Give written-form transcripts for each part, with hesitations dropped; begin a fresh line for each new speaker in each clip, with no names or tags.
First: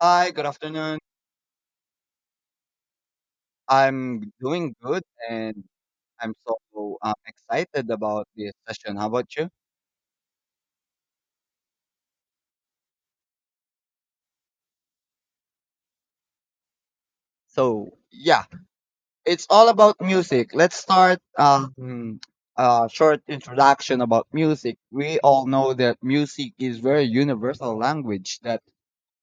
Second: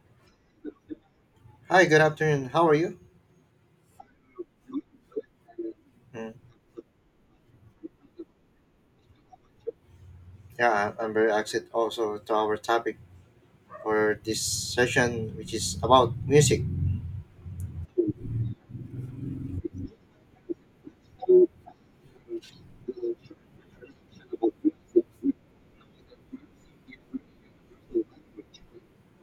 Hi, good afternoon.
Hi, good afternoon. How are you?
I'm doing good and
Mm,
I'm so excited about this session. How about you?
yeah, I'm very excited also to our topic for this session, which is about music.
So, yeah, it's all about music. Let's start a short introduction about music. We all know that music is very universal language that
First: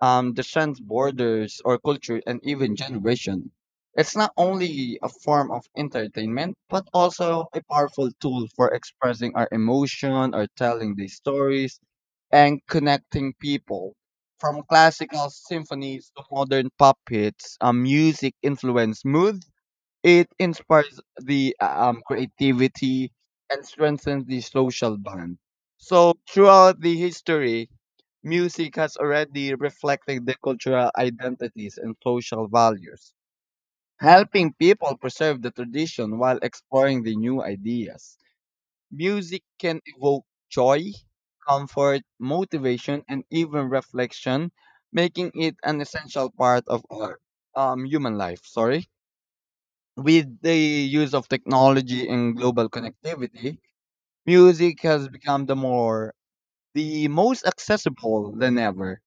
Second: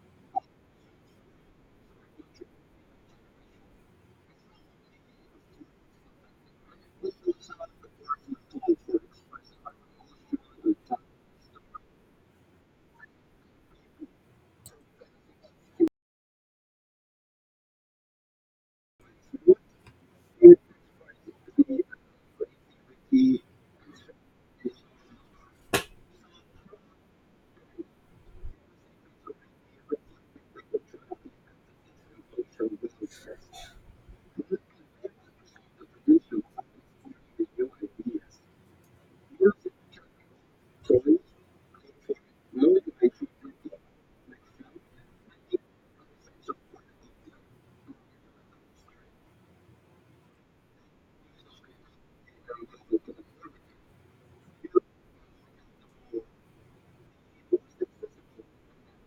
transcends borders or culture and even generation. It's not only a form of entertainment, but also a powerful tool for expressing our emotion or telling the stories and connecting people. From classical symphonies to modern pop hits, music influenced moods, it inspires the creativity and strengthens the social bond. So throughout the history, music has already reflected the cultural identities and social values, helping people preserve the tradition while exploring the new ideas. Music can evoke joy, comfort, motivation, and even reflection, making it an essential part of our human life. Sorry. With the use of technology and global connectivity, music has become the most accessible than ever,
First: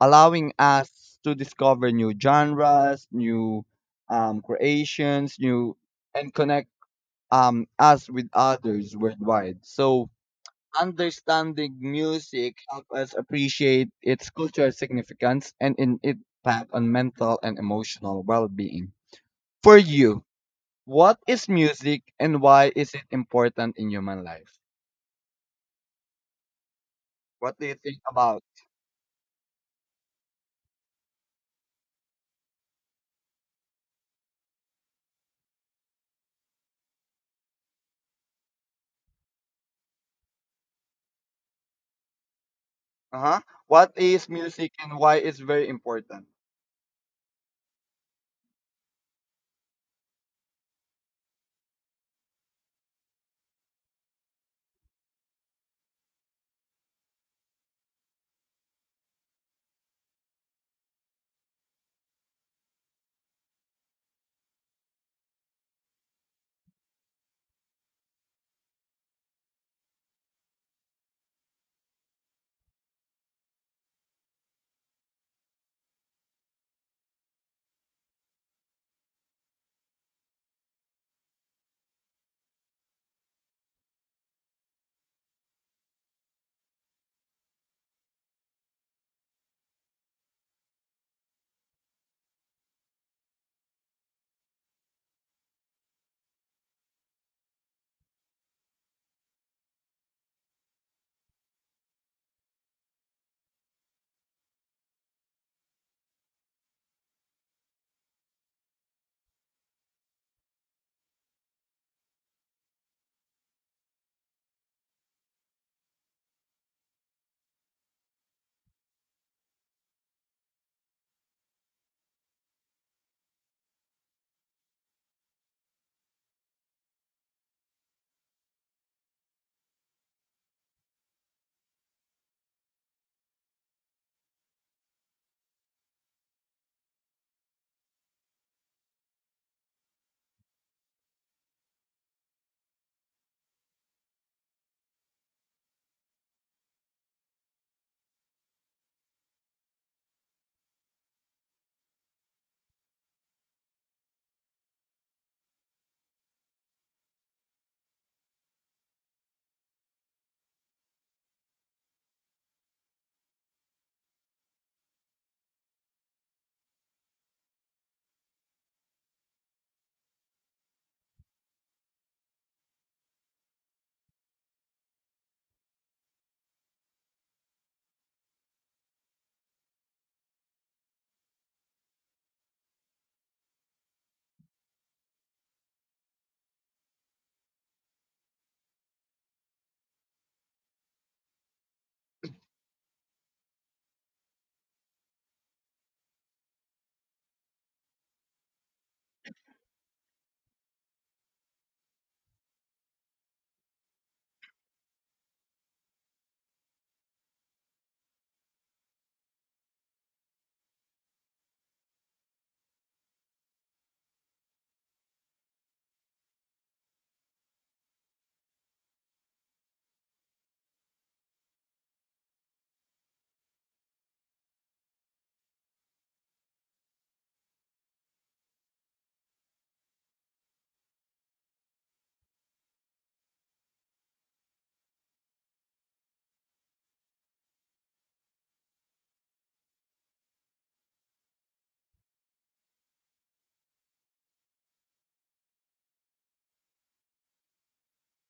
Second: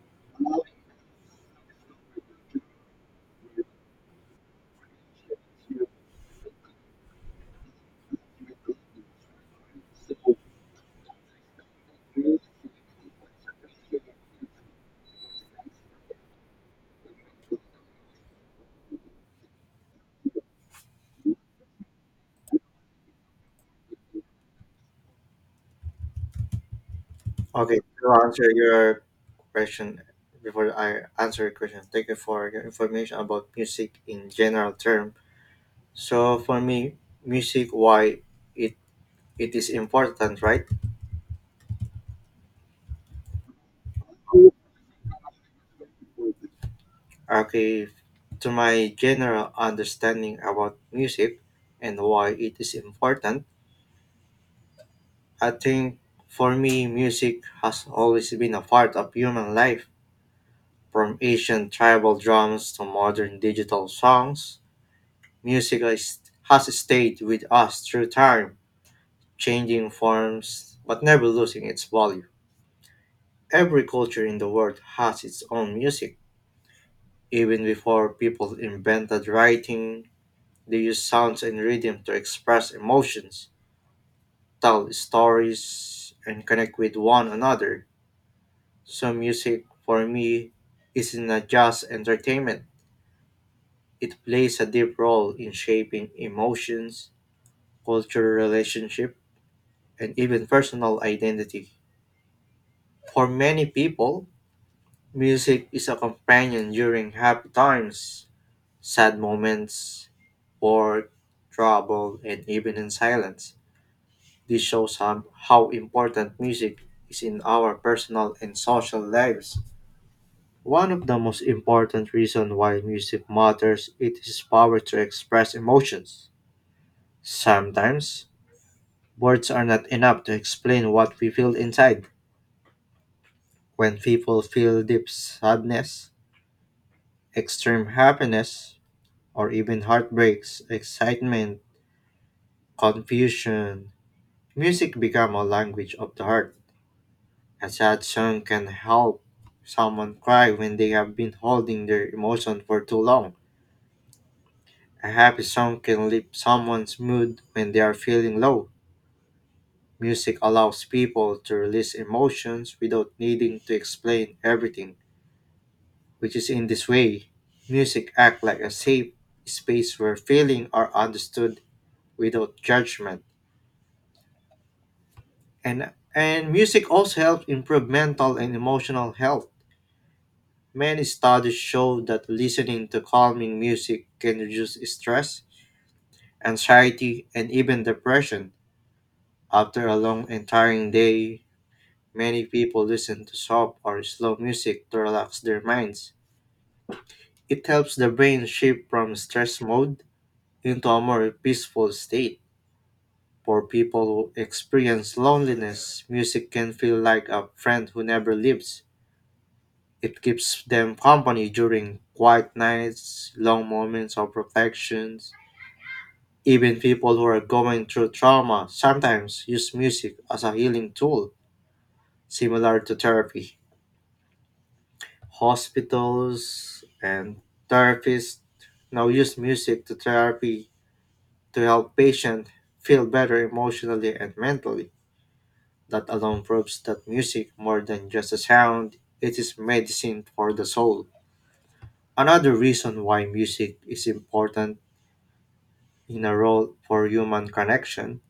allowing us to discover new genres, new creations, new and connect, us with others worldwide. So understanding music helps us appreciate its cultural significance and in its impact on mental and emotional well-being. For you, what is music and why is it important in human life? What do you
Okay,
think
to
about?
answer your question, before I answer your question, thank you for your information about music in general term. So for me, music, why it it is important, right?
Uh-huh. What is music and why it's very important?
Okay, to my general understanding about music and why it is important, I think for me, music has always been a part of human life. From ancient tribal drums to modern digital songs, has stayed with us through time, changing forms but never losing its value. Every culture in the world has its own music. Even before people invented writing, they used sounds and rhythm to express emotions, tell stories, and connect with one another. So music for me isn't a just entertainment. It plays a deep role in shaping emotions, cultural relationship, and even personal identity. For many people, music is a companion during happy times, sad moments, or trouble, and even in silence. This shows how important music is in our personal and social lives. One of the most important reasons why music matters is its power to express emotions. Sometimes, words are not enough to explain what we feel inside. When people feel deep sadness, extreme happiness, or even heartbreaks, excitement, confusion, music becomes a language of the heart. A sad song can help someone cry when they have been holding their emotion for too long. A happy song can lift someone's mood when they are feeling low. Music allows people to release emotions without needing to explain everything, which is in this way. Music acts like a safe space where feelings are understood without judgment. And music also helps improve mental and emotional health. Many studies show that listening to calming music can reduce stress, anxiety, and even depression after a long and tiring day. Many people listen to soft or slow music to relax their minds. It helps the brain shift from stress mode into a more peaceful state. For people who experience loneliness, music can feel like a friend who never leaves. It keeps them company during quiet nights, long moments of reflections. Even people who are going through trauma sometimes use music as a healing tool, similar to therapy. Hospitals and therapists now use music to therapy to help patients feel better emotionally and mentally. That alone proves that music, more than just a sound, it is medicine for the soul. Another reason why music is important in a role for human connection,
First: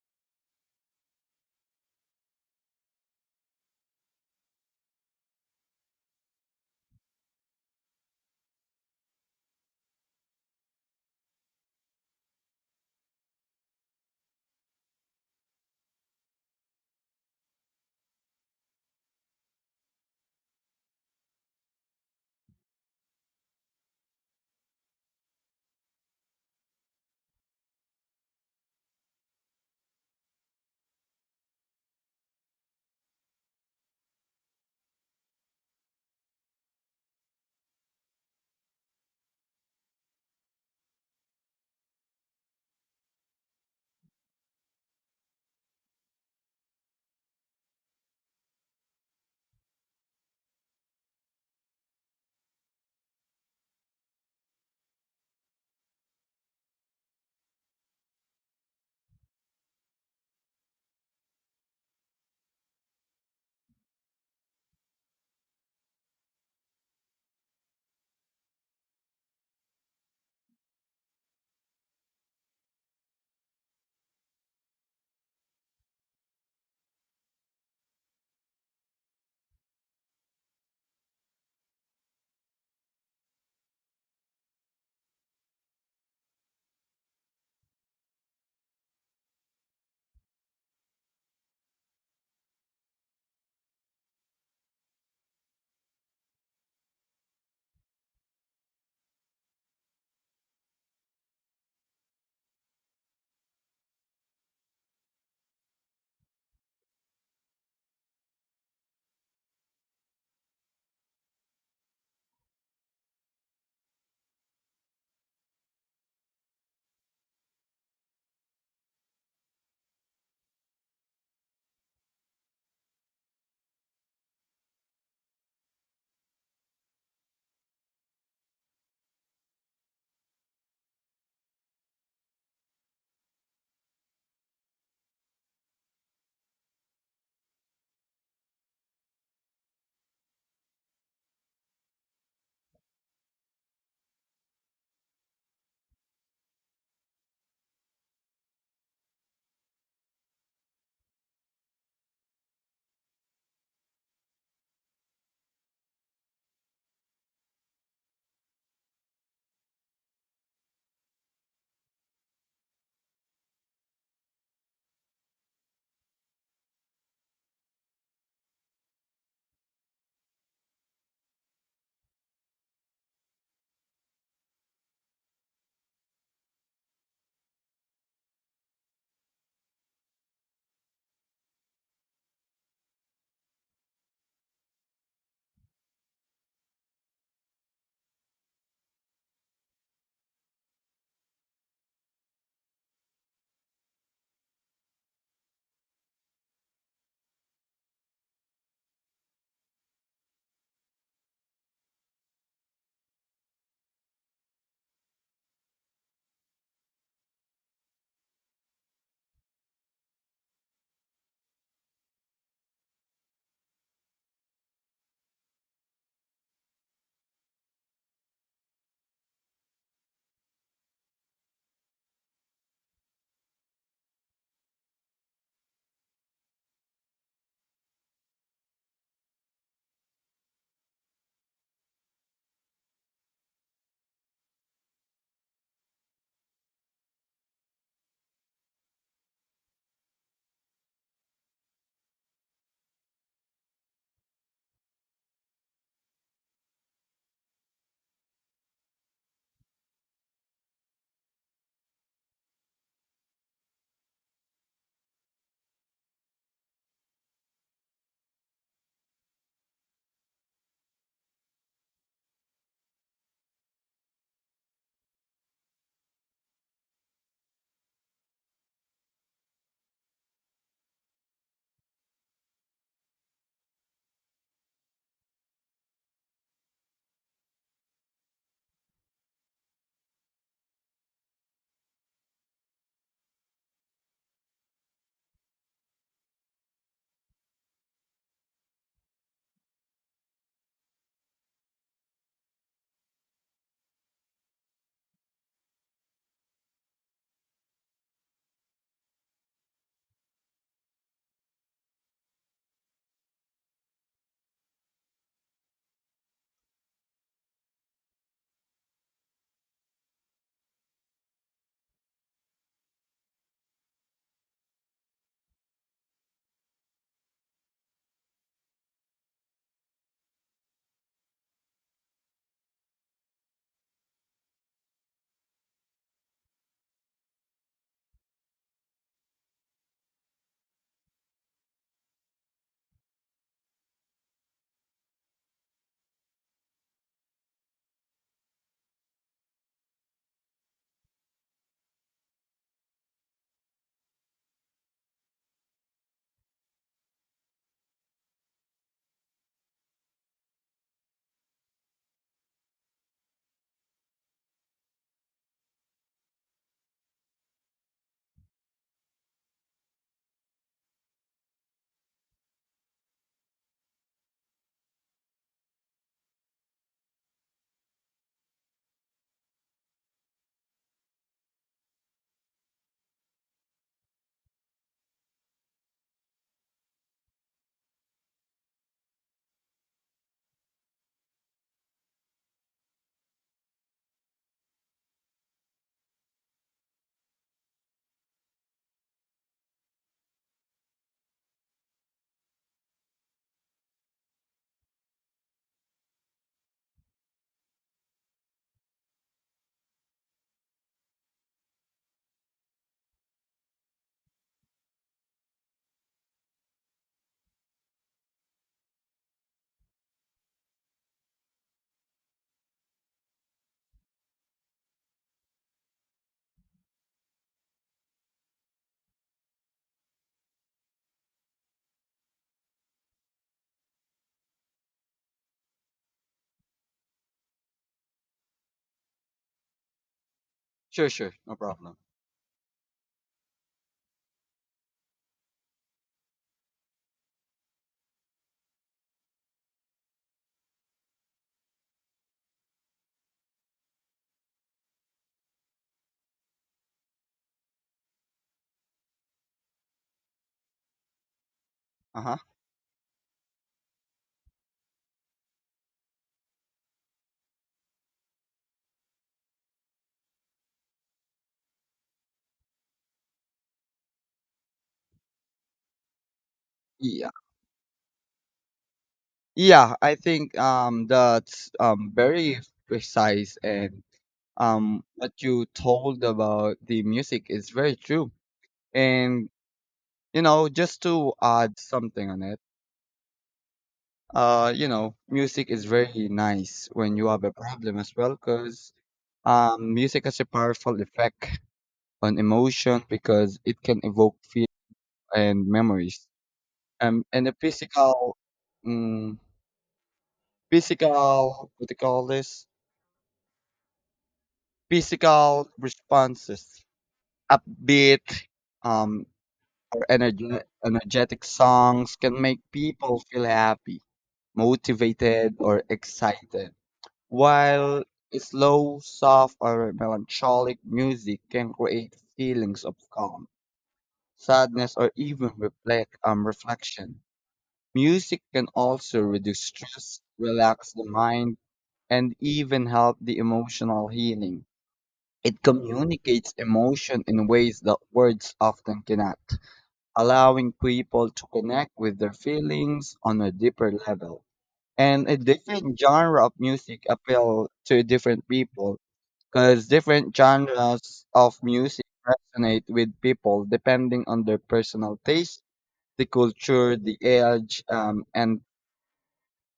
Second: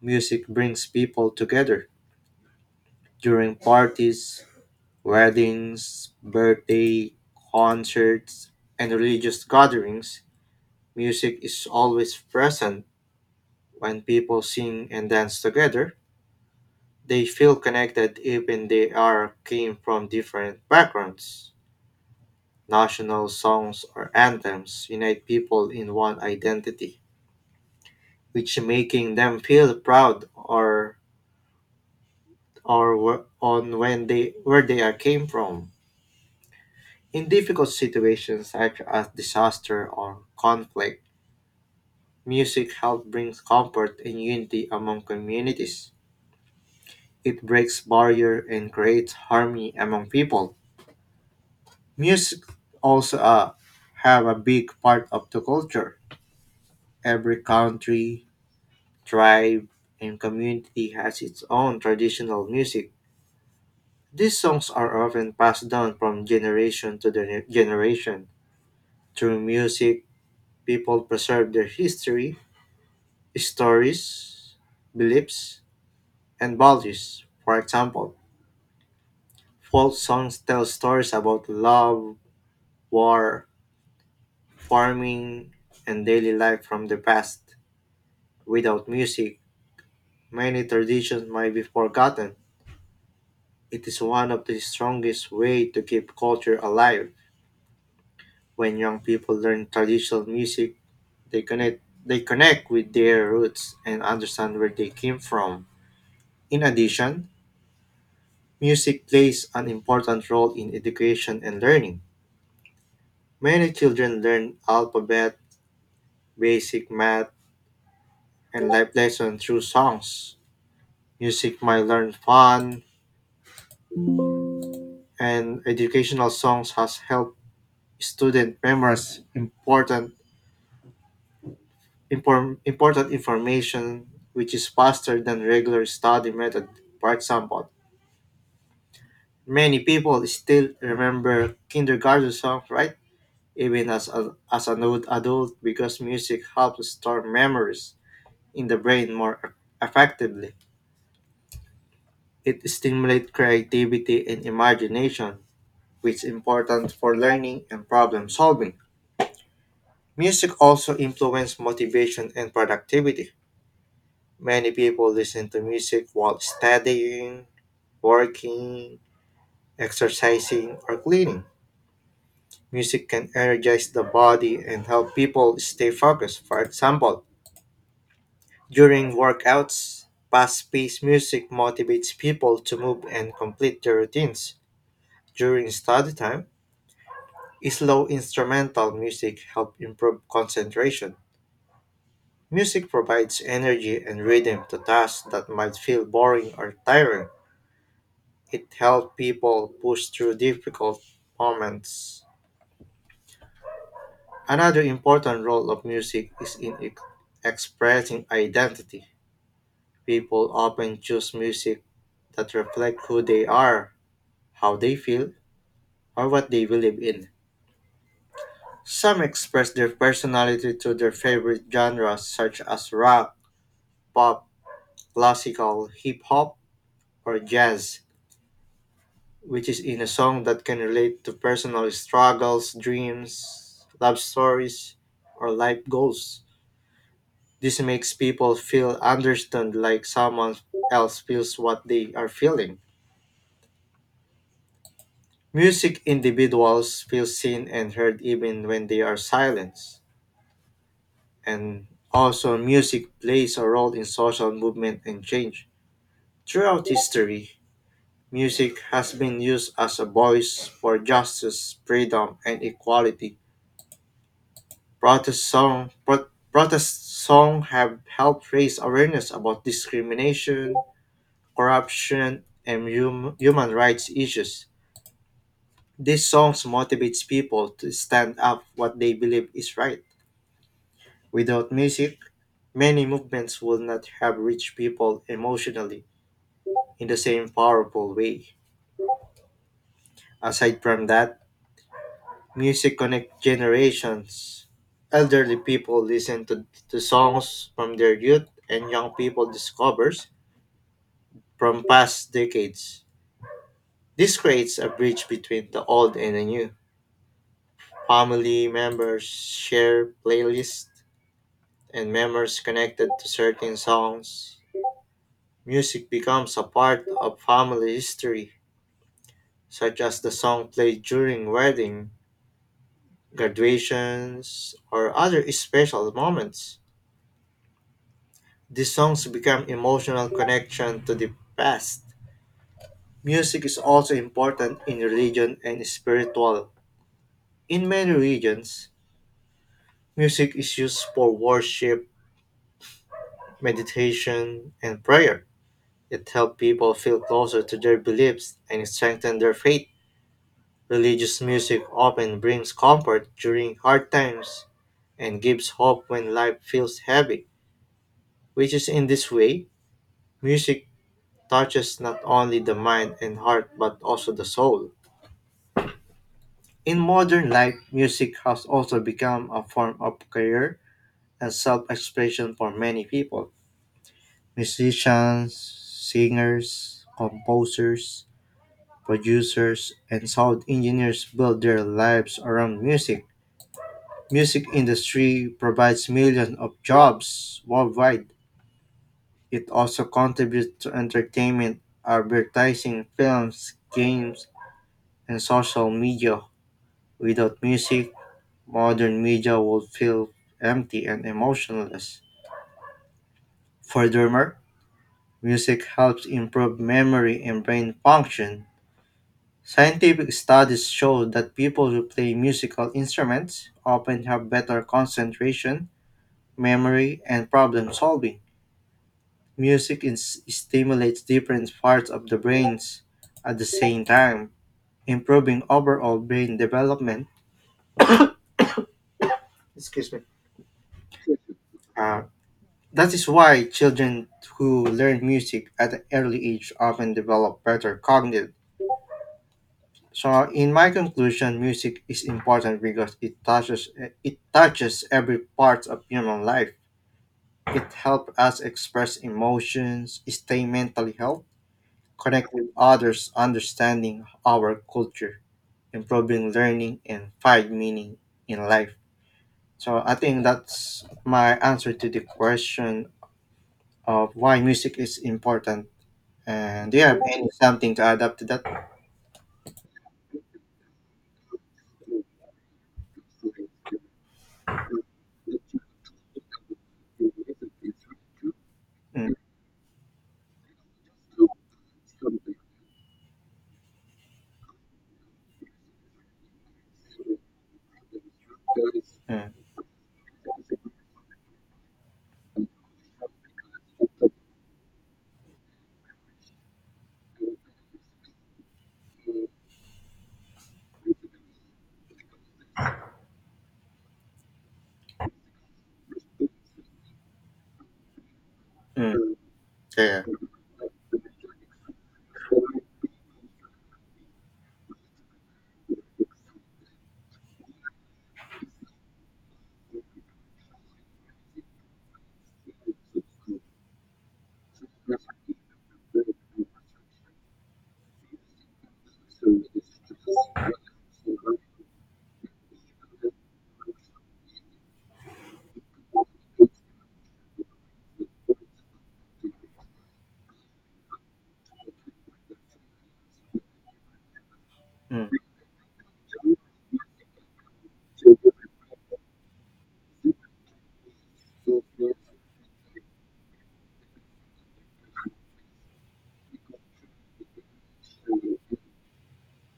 music brings people together during parties, weddings, birthday, concerts, and religious gatherings. Music is always present. When people sing and dance together, they feel connected even they are came from different backgrounds. National songs or anthems unite people in one identity, which making them feel proud or on when they where they are came from. In difficult situations such as disaster or conflict, music helps bring comfort and unity among communities. It breaks barrier and creates harmony among people. Music also have a big part of the culture. Every country, tribe, and community has its own traditional music. These songs are often passed down from generation. Through music, people preserve their history, stories, beliefs, and values. For example, folk songs tell stories about love, war, farming, and daily life from the past. Without music, many traditions might be forgotten. It is one of the strongest ways to keep culture alive. When young people learn traditional music, they connect with their roots and understand where they came from. In addition, music plays an important role in education and learning. Many children learn alphabet, basic math, and life lessons through songs. Music might learn fun, and educational songs has helped student memorize important information which is faster than regular study method. For example, many people still remember kindergarten songs, right? Even as as an old adult, because music helps store memories in the brain effectively. It stimulates creativity and imagination, which is important for learning and problem solving. Music also influences motivation and productivity. Many people listen to music while studying, working, exercising, or cleaning. Music can energize the body and help people stay focused. For example, during workouts, fast paced music motivates people to move and complete their routines. During study time, slow instrumental music helps improve concentration. Music provides energy and rhythm to tasks that might feel boring or tiring. It helps people push through difficult moments. Another important role of music is expressing identity. People often choose music that reflect who they are, how they feel, or what they believe in. Some express their personality through their favorite genres such as rock, pop, classical, hip hop, or jazz, which is in a song that can relate to personal struggles, dreams, love stories, or life goals. This makes people feel understood like someone else feels what they are feeling. Music individuals feel seen and heard even when they are silenced. And also music plays a role in social movement and change. Throughout history, music has been used as a voice for justice, freedom, and equality. Protest song pro- Protest song have helped raise awareness about discrimination, corruption, and human rights issues. These songs motivates people to stand up what they believe is right. Without music, many movements would not have reached people emotionally in the same powerful way. Aside from that, music connects generations. Elderly people listen to songs from their youth and young people discovers from past decades. This creates a bridge between the old and the new. Family members share playlists and memories connected to certain songs. Music becomes a part of family history, such as the song played during wedding, graduations, or other special moments. These songs become emotional connection to the past. Music is also important in religion and spiritual. In many regions, music is used for worship, meditation, and prayer. It helps people feel closer to their beliefs and strengthen their faith. Religious music often brings comfort during hard times and gives hope when life feels heavy, which is in this way, music touches not only the mind and heart but also the soul. In modern life, music has also become a form of career and self expression for many people. Musicians, singers, composers, producers, and sound engineers build their lives around music. Music industry provides millions of jobs worldwide. It also contributes to entertainment, advertising, films, games, and social media. Without music, modern media would feel empty and emotionless. Furthermore, music helps improve memory and brain function. Scientific studies show that people who play musical instruments often have better concentration, memory, and problem solving. Stimulates different parts of the brains at the same time, improving overall brain development. Excuse me.
Sure, sure, no problem.
Uh, that is why children who learn music at an early age often develop better cognitive. So in my conclusion, music is important because it touches every part of human life. It helps us express emotions, stay mentally healthy,
Uh-huh.
connect with others, understanding our culture, improving learning, and find meaning in life. So I think that's my answer to the question of why music is important. And do you have
Yeah.
any something to add up to that?
Yeah, I think that's very precise and what you told about the music is very true.
Mm,
And you know, just to add something on it, you know, music is very nice when you have a problem as well, cause
mm,
Music has a powerful effect on emotion because it can evoke feelings and memories. And the physical, um, physical, what do you call this? Physical responses, upbeat, um,
mm,
or
yeah.
energetic songs can make people feel happy, motivated, or excited. While slow, soft, or melancholic music can create feelings of calm, sadness, or even reflection. Music can also reduce stress, relax the mind, and even help the emotional healing. It communicates emotion in ways that words often cannot, allowing people to connect with their feelings on a deeper level. And
Mm,
a different genre of music appeal to different people because different genres of music resonate with people depending on their personal taste, the culture, the age, um, and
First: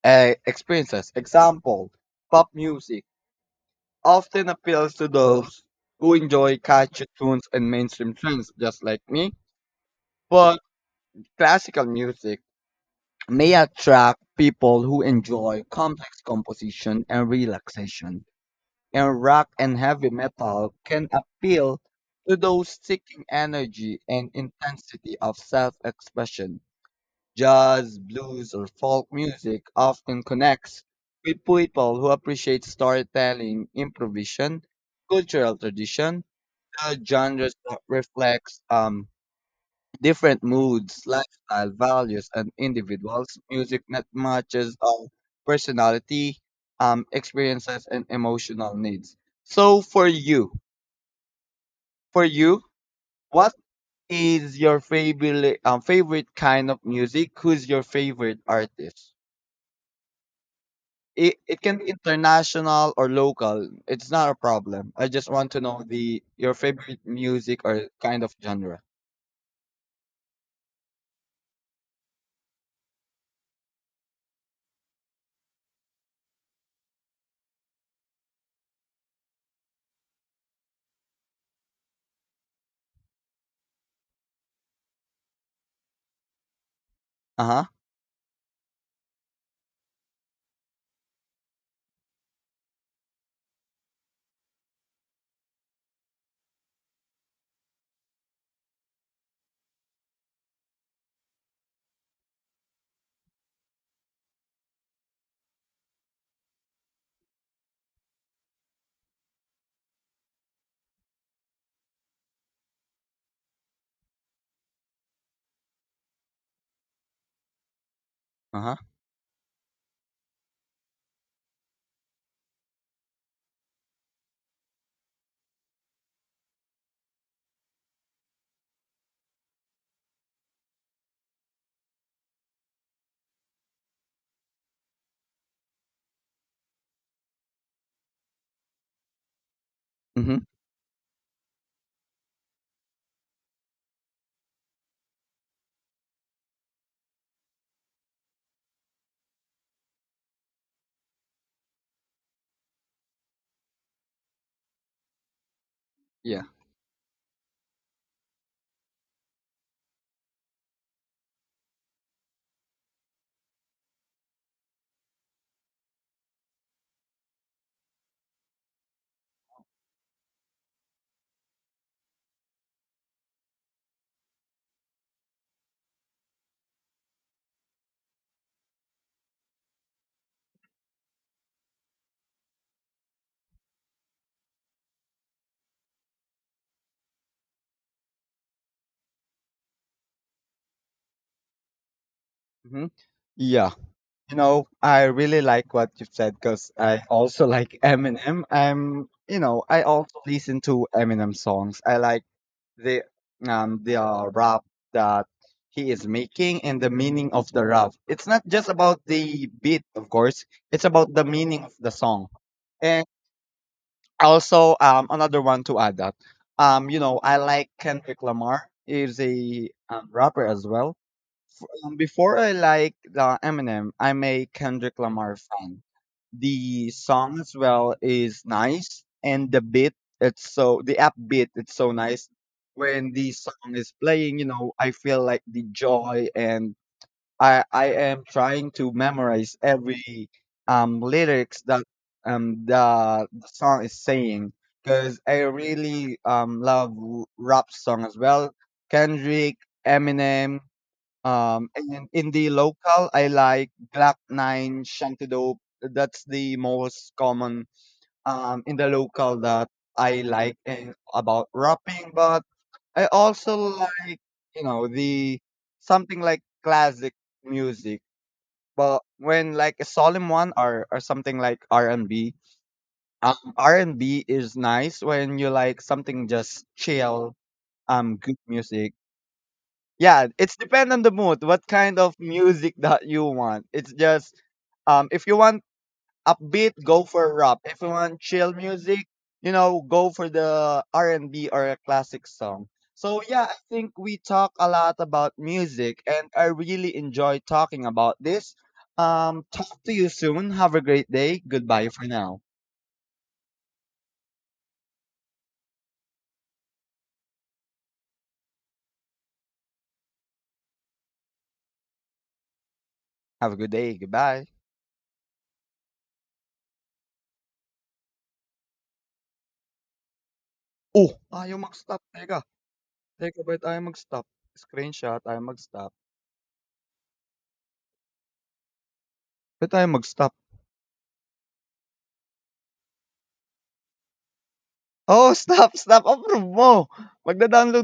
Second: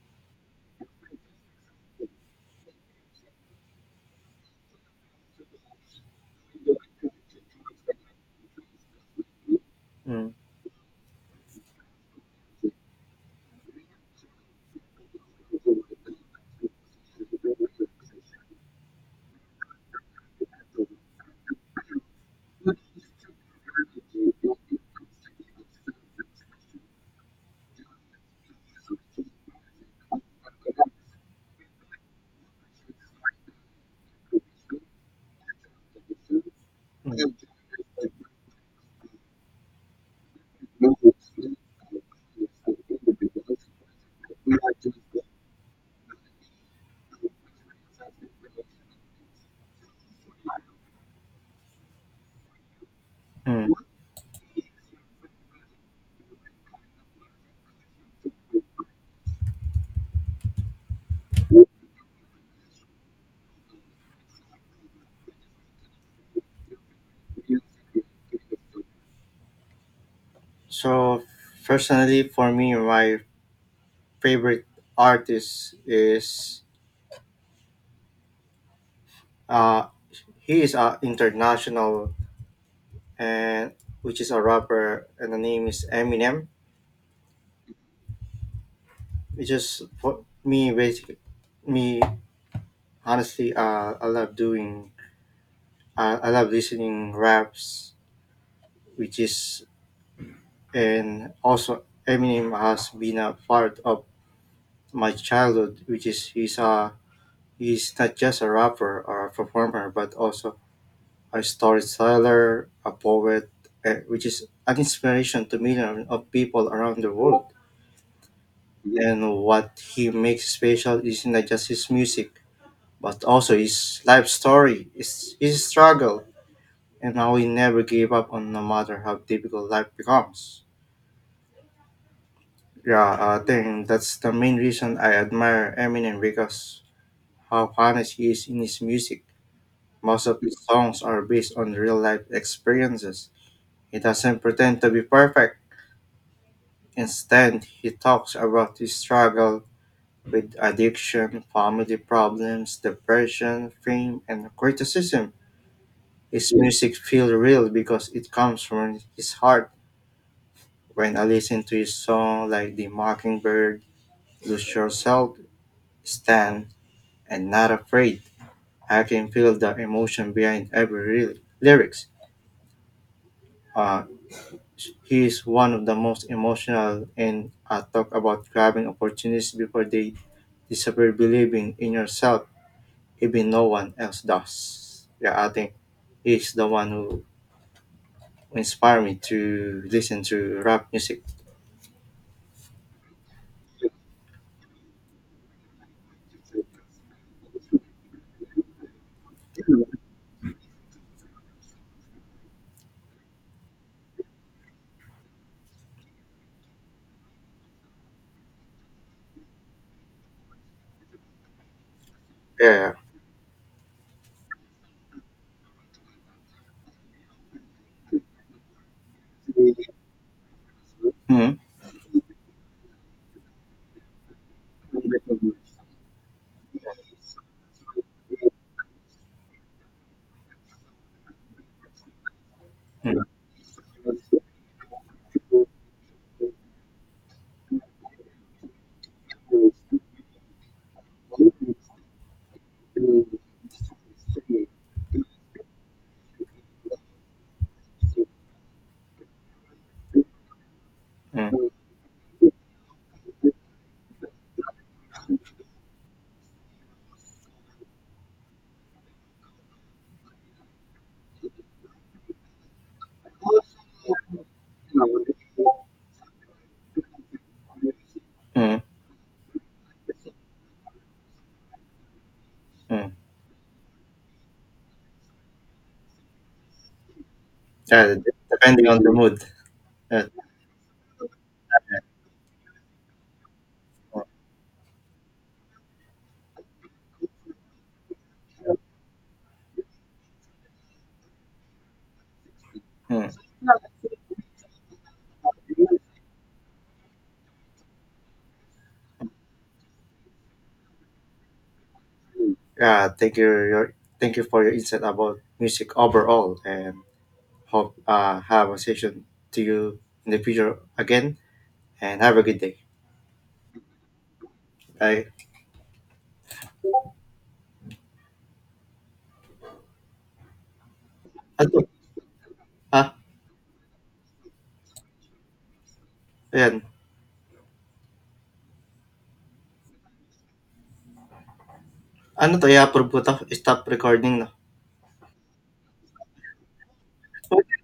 uh, experiences. Example, pop music often appeals to those who enjoy catchy tunes and mainstream trends, just like me.
mm,
But classical music may attract people who enjoy complex composition and relaxation. And rock and heavy metal can appeal to those seeking energy and intensity of self expression. Jazz, blues, or folk music often connects with people who appreciate storytelling, improvisation, cultural tradition. The
mm.
genres reflects different moods, lifestyle, values, and individuals. Music that matches our personality, experiences, and emotional needs. So, for you, what
Mm.
is your favorite favorite kind of music? Who's your favorite artist? It can be international or local. It's not a problem. I just want to know the your favorite music or kind of genre.
So personally, for me, my favorite artist is uh he is international and which is a rapper and the name is Eminem.
Uh huh.
It's just for me basically me honestly I love doing I love listening raps which is and also Eminem has been a part of my childhood, which is he's not just a rapper or a performer, but also a storyteller, a poet, which is an inspiration to millions of people around the world.
Uh huh.
And what he makes special is not just his music, but also his life story, his struggle, and how he never gave up on no matter how difficult life becomes. Yeah, I think that's the main reason I admire Eminem because how honest he is in his music. Most of
Mhm.
his songs are based on real life experiences. He doesn't pretend to be perfect. Instead, he talks about his struggle with addiction, family problems, depression, fame, and criticism.
Yeah.
His music feels real because it comes from his heart. When I listen to his song like The Mockingbird, Lose Yourself, Stand, and Not Afraid, I can feel the emotion behind lyrics. Uh, He is one of the most emotional and talk about grabbing opportunities before they disappear, believing in yourself even no one else does. Yeah, I think he's the one who inspired me to listen to rap music.
Mhm. Yeah. You know, I really like what you've said because I also like Eminem. I'm, you know, I also listen to Eminem songs. I like the the rap that he is making and the meaning of the rap. It's not just about the beat, of course. It's about the meaning of the song.
Yeah.
And also, another one to add that, you know, I like Kendrick Lamar. He's a rapper as well. Before I like the Eminem, I'm a Kendrick Lamar fan. The song as well is nice, and the beat, it's so the upbeat, it's so nice. When the song is playing, you know, I feel like the joy, and I am trying to memorize every lyrics that, the song is saying, because I really love rap song as well. Kendrick, Eminem, and in the local I like Glock 9, Shanty Dope. That's the most common in the local that I like, and about rapping. But I also like, you know, the something like classic music,
Hmm.
but when like a solemn one, or something like R&B.
Mm.
R and B is nice when you like something just chill,
Yeah,
good
depending
music.
on the mood. Yeah.
Yeah, it's depend on the mood. What kind of music that you want? It's
Mm.
just, if you want upbeat, go for rap. If you want chill music, you know, go for the R&B or a classic song. So yeah, I think we talk a lot about
Mm.
music, and I really enjoy talking about this. Talk to you soon. Have a great day. Goodbye for now.
Yeah, thank you. Thank you for your insight about music overall, and hope have a session to you in the future again. And have a good day.
Have a good day. Goodbye.
Bye.
Oh, ayaw
Ano?
mag-stop. Teka.
Ah,
Teka, ba't ayaw mag-stop? Screenshot, ayaw mag-stop.
ayan.
Ba't ayaw mag-stop?
Ano to? I-approve ko to. Stop recording na.
Oh, stop, stop. Approve mo. Magda-download